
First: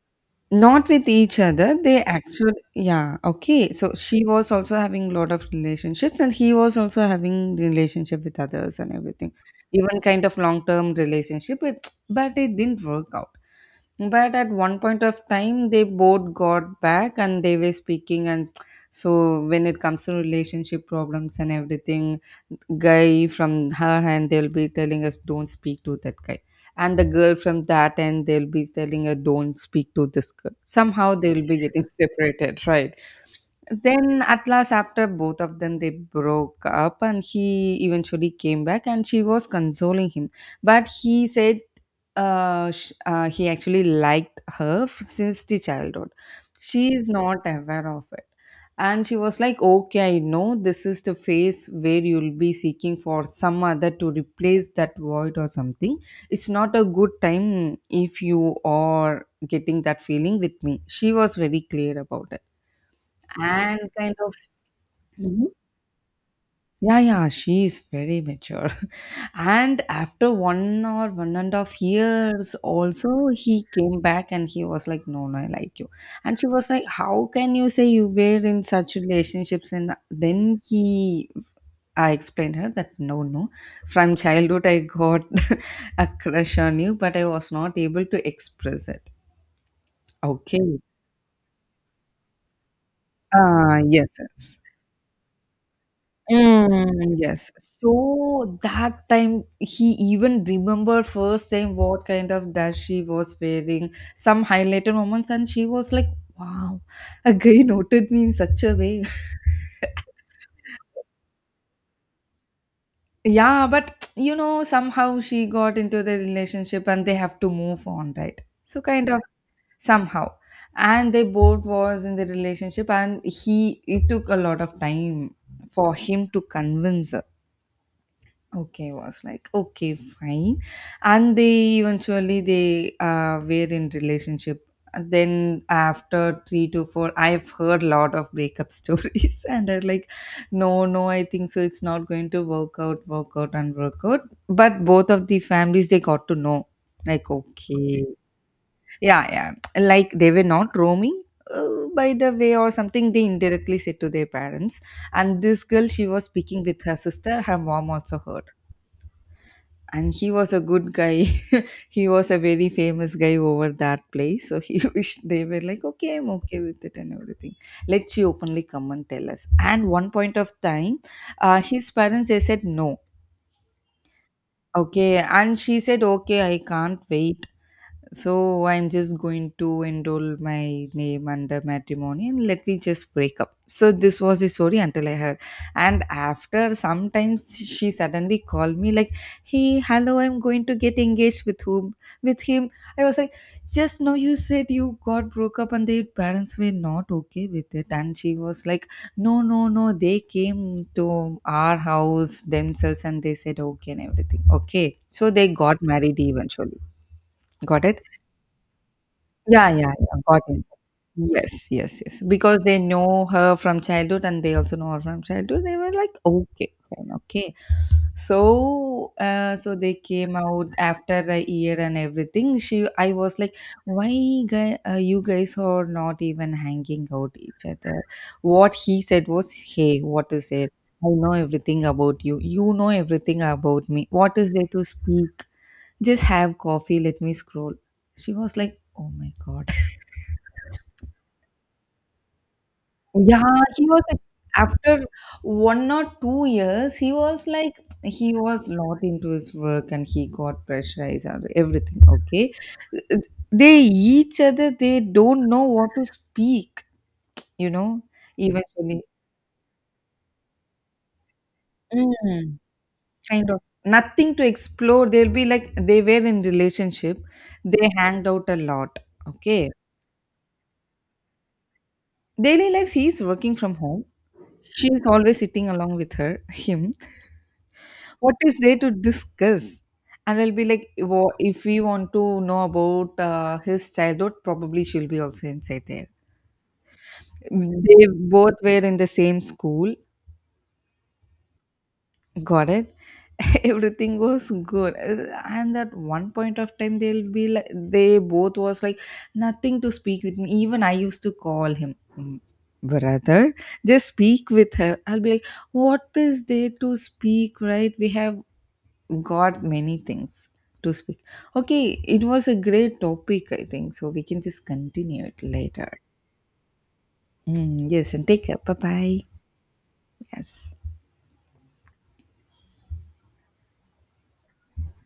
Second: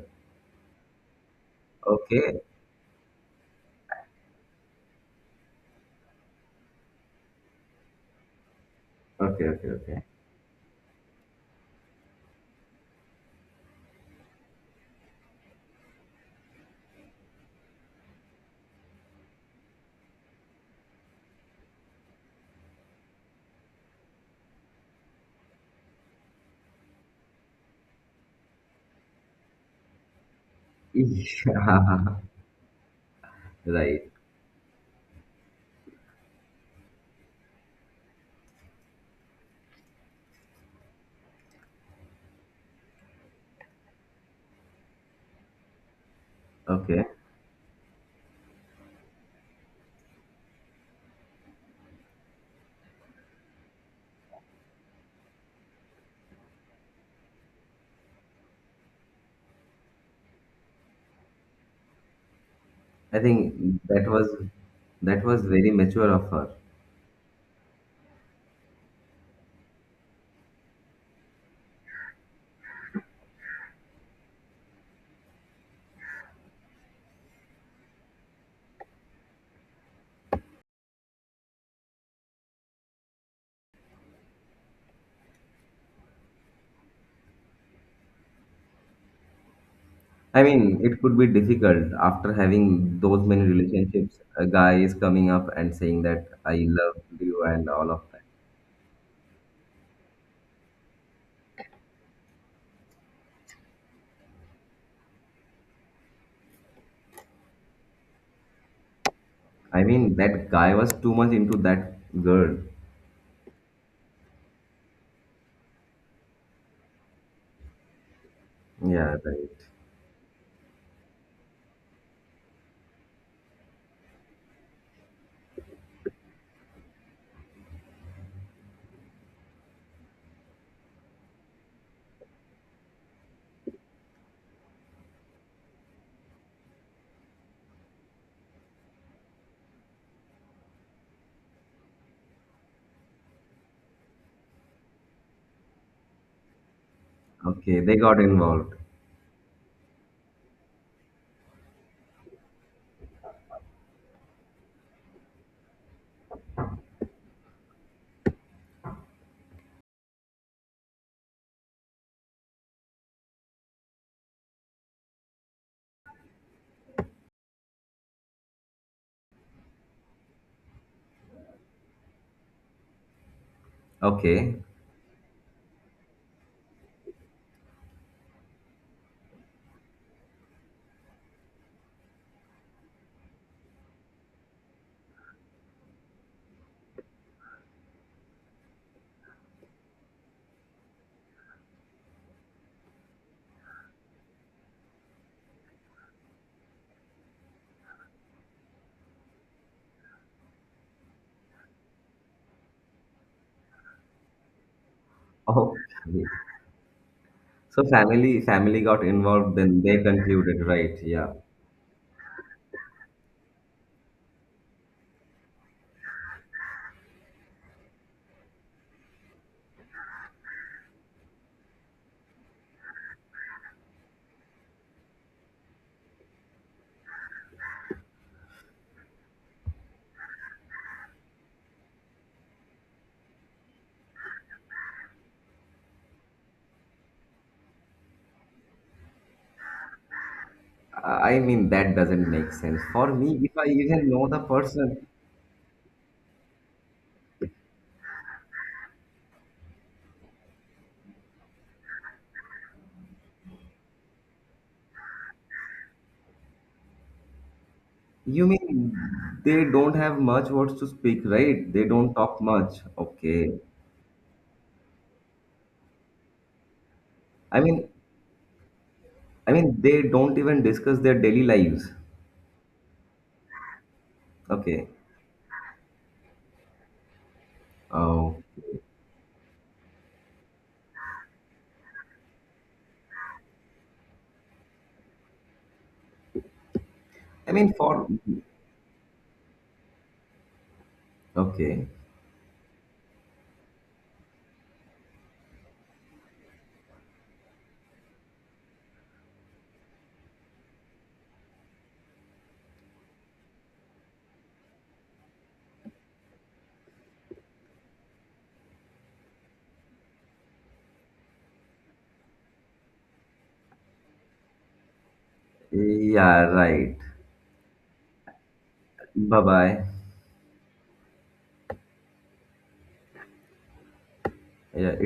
S2: Not with each other. They
S1: Okay,
S2: actually, yeah, okay. So she was also having a lot of relationships, and he was also having relationship with others and everything,
S1: okay, okay, okay.
S2: even kind of long term relationship. But it didn't work out. But at one point of time, they both got back and they were speaking. And so, when it comes to relationship problems and everything, guy from her end, they'll be telling us, "Don't speak to that guy." And the girl from that end, they'll be telling her, "Don't speak to this girl."
S1: [laughs]
S2: Somehow, they'll be getting
S1: Yeah,
S2: separated, right?
S1: right.
S2: Then at last, after both of them, they broke up, and he eventually came back, and she was consoling him. But he said, he actually liked her since the childhood. She
S1: Okay,
S2: is not aware of it, and she was like, "Okay, I know this is the phase where you'll be seeking for some other to replace that void or something. It's not a good time if you are getting that feeling with me." She was very clear about it
S1: I think
S2: and
S1: that
S2: kind
S1: was
S2: of.
S1: that was
S2: Mhm.
S1: very mature of her.
S2: Yeah, yeah, she is very mature. [laughs] And after one or one and a half years also he came back and he was like, "No, no, I like you." And she was like, "How can you say? You were in such relationships." And then he, I explained her that, "No, no, from childhood I got [laughs] a crush on you, but I was not able to express it."
S1: I
S2: Okay.
S1: mean, it could be difficult after having those many
S2: Ah, yes.
S1: relationships. A guy is coming up and saying that I love
S2: Mm,
S1: you
S2: yes.
S1: and all of that.
S2: So that time he even remember first time what kind of dress she was wearing, some highlighted moments, and she was like, wow, a guy noted me in such a way. [laughs]
S1: I mean, that guy was too much into that girl.
S2: Yeah, but you know, somehow she got into the relationship and they have to move on, right? So kind
S1: Yeah,
S2: of
S1: right.
S2: somehow. And they both was in the relationship and he, it took a lot of time for him to convince. Okay, I was like, okay, fine. And they eventually they were in relationship. And then after three to four, I've heard a lot of breakup [laughs] stories, and I'm like, no, no, I think so, it's not going to work out, and work out. But both of the families they got to know, like,
S1: Okay, they
S2: okay,
S1: got involved.
S2: yeah, yeah, like they were not roaming. By the way, or something they indirectly said to their parents, and this girl she was speaking with her sister, her mom also heard, and he was a good guy. [laughs] He was a very famous guy over that place, so he [laughs] wished, they were like, okay, I'm okay with it and everything, let she openly come and tell us. And one point of time, his parents they said no.
S1: Okay.
S2: Okay. And she said, okay, I can't wait, so I'm just going to enroll my name under matrimony and let me just break up. So this was the story until I heard. And after sometimes she suddenly called me like, "Hey, hello, I'm going to get engaged." "With whom?" "With him." I was like, just now you said you got broke up and their parents were not okay with it. And she was like, "No, no, no, they came to our house themselves and they said okay and everything." Okay, so they
S1: Oh,
S2: got married eventually. Got
S1: so
S2: it?
S1: family got involved,
S2: Yeah,
S1: then
S2: yeah,
S1: they
S2: yeah. Got it.
S1: concluded, right? Yeah.
S2: Yes, yes, yes. Because they know her from childhood and they also know her from childhood. They were like, okay, fine, okay. So, so they came out after a year and everything. She, I was like, why guy, you guys are not even hanging out each other? What he said was, "Hey, what is it? I know everything about you. You know everything about me. What is there to speak? Just have coffee. Let me scroll." She was like, "Oh my god."
S1: I mean, that doesn't make sense. For me,
S2: Yeah,
S1: if I
S2: he was
S1: even
S2: like,
S1: know the
S2: after
S1: person,
S2: one or two years, he was like, he was lot into his work and he got pressurized and everything. Okay. They each other, they don't know what to speak, you know,
S1: you mean
S2: eventually.
S1: they don't have much words to speak, right? They don't talk
S2: Mm,
S1: much.
S2: kind
S1: Okay.
S2: of nothing to explore. They'll be like, they were in relationship,
S1: I mean,
S2: they hanged out a lot.
S1: I
S2: Okay.
S1: mean, they don't even discuss their daily lives.
S2: Daily lives, he's working from home.
S1: Okay.
S2: She's always sitting along with her, [laughs] him. What
S1: Oh,
S2: is there to discuss? And I'll be like, "Wo- if we want to know about his childhood, probably she'll be also inside there.
S1: I mean,
S2: They
S1: for
S2: both were in the same school."
S1: okay,
S2: Got it. [laughs] Everything was good. And at one point of time, they'll be like, they both was like, nothing to speak with me. Even I used to call him, "Mm, brother, just speak with her." I'll be like, what is there to speak, right? We have got many things to speak. Okay, it was a great topic, I think. So we can just continue it later.
S1: yeah, right.
S2: Mm, yes, and take care. Bye bye.
S1: Bye bye.
S2: Yes.
S1: Yeah,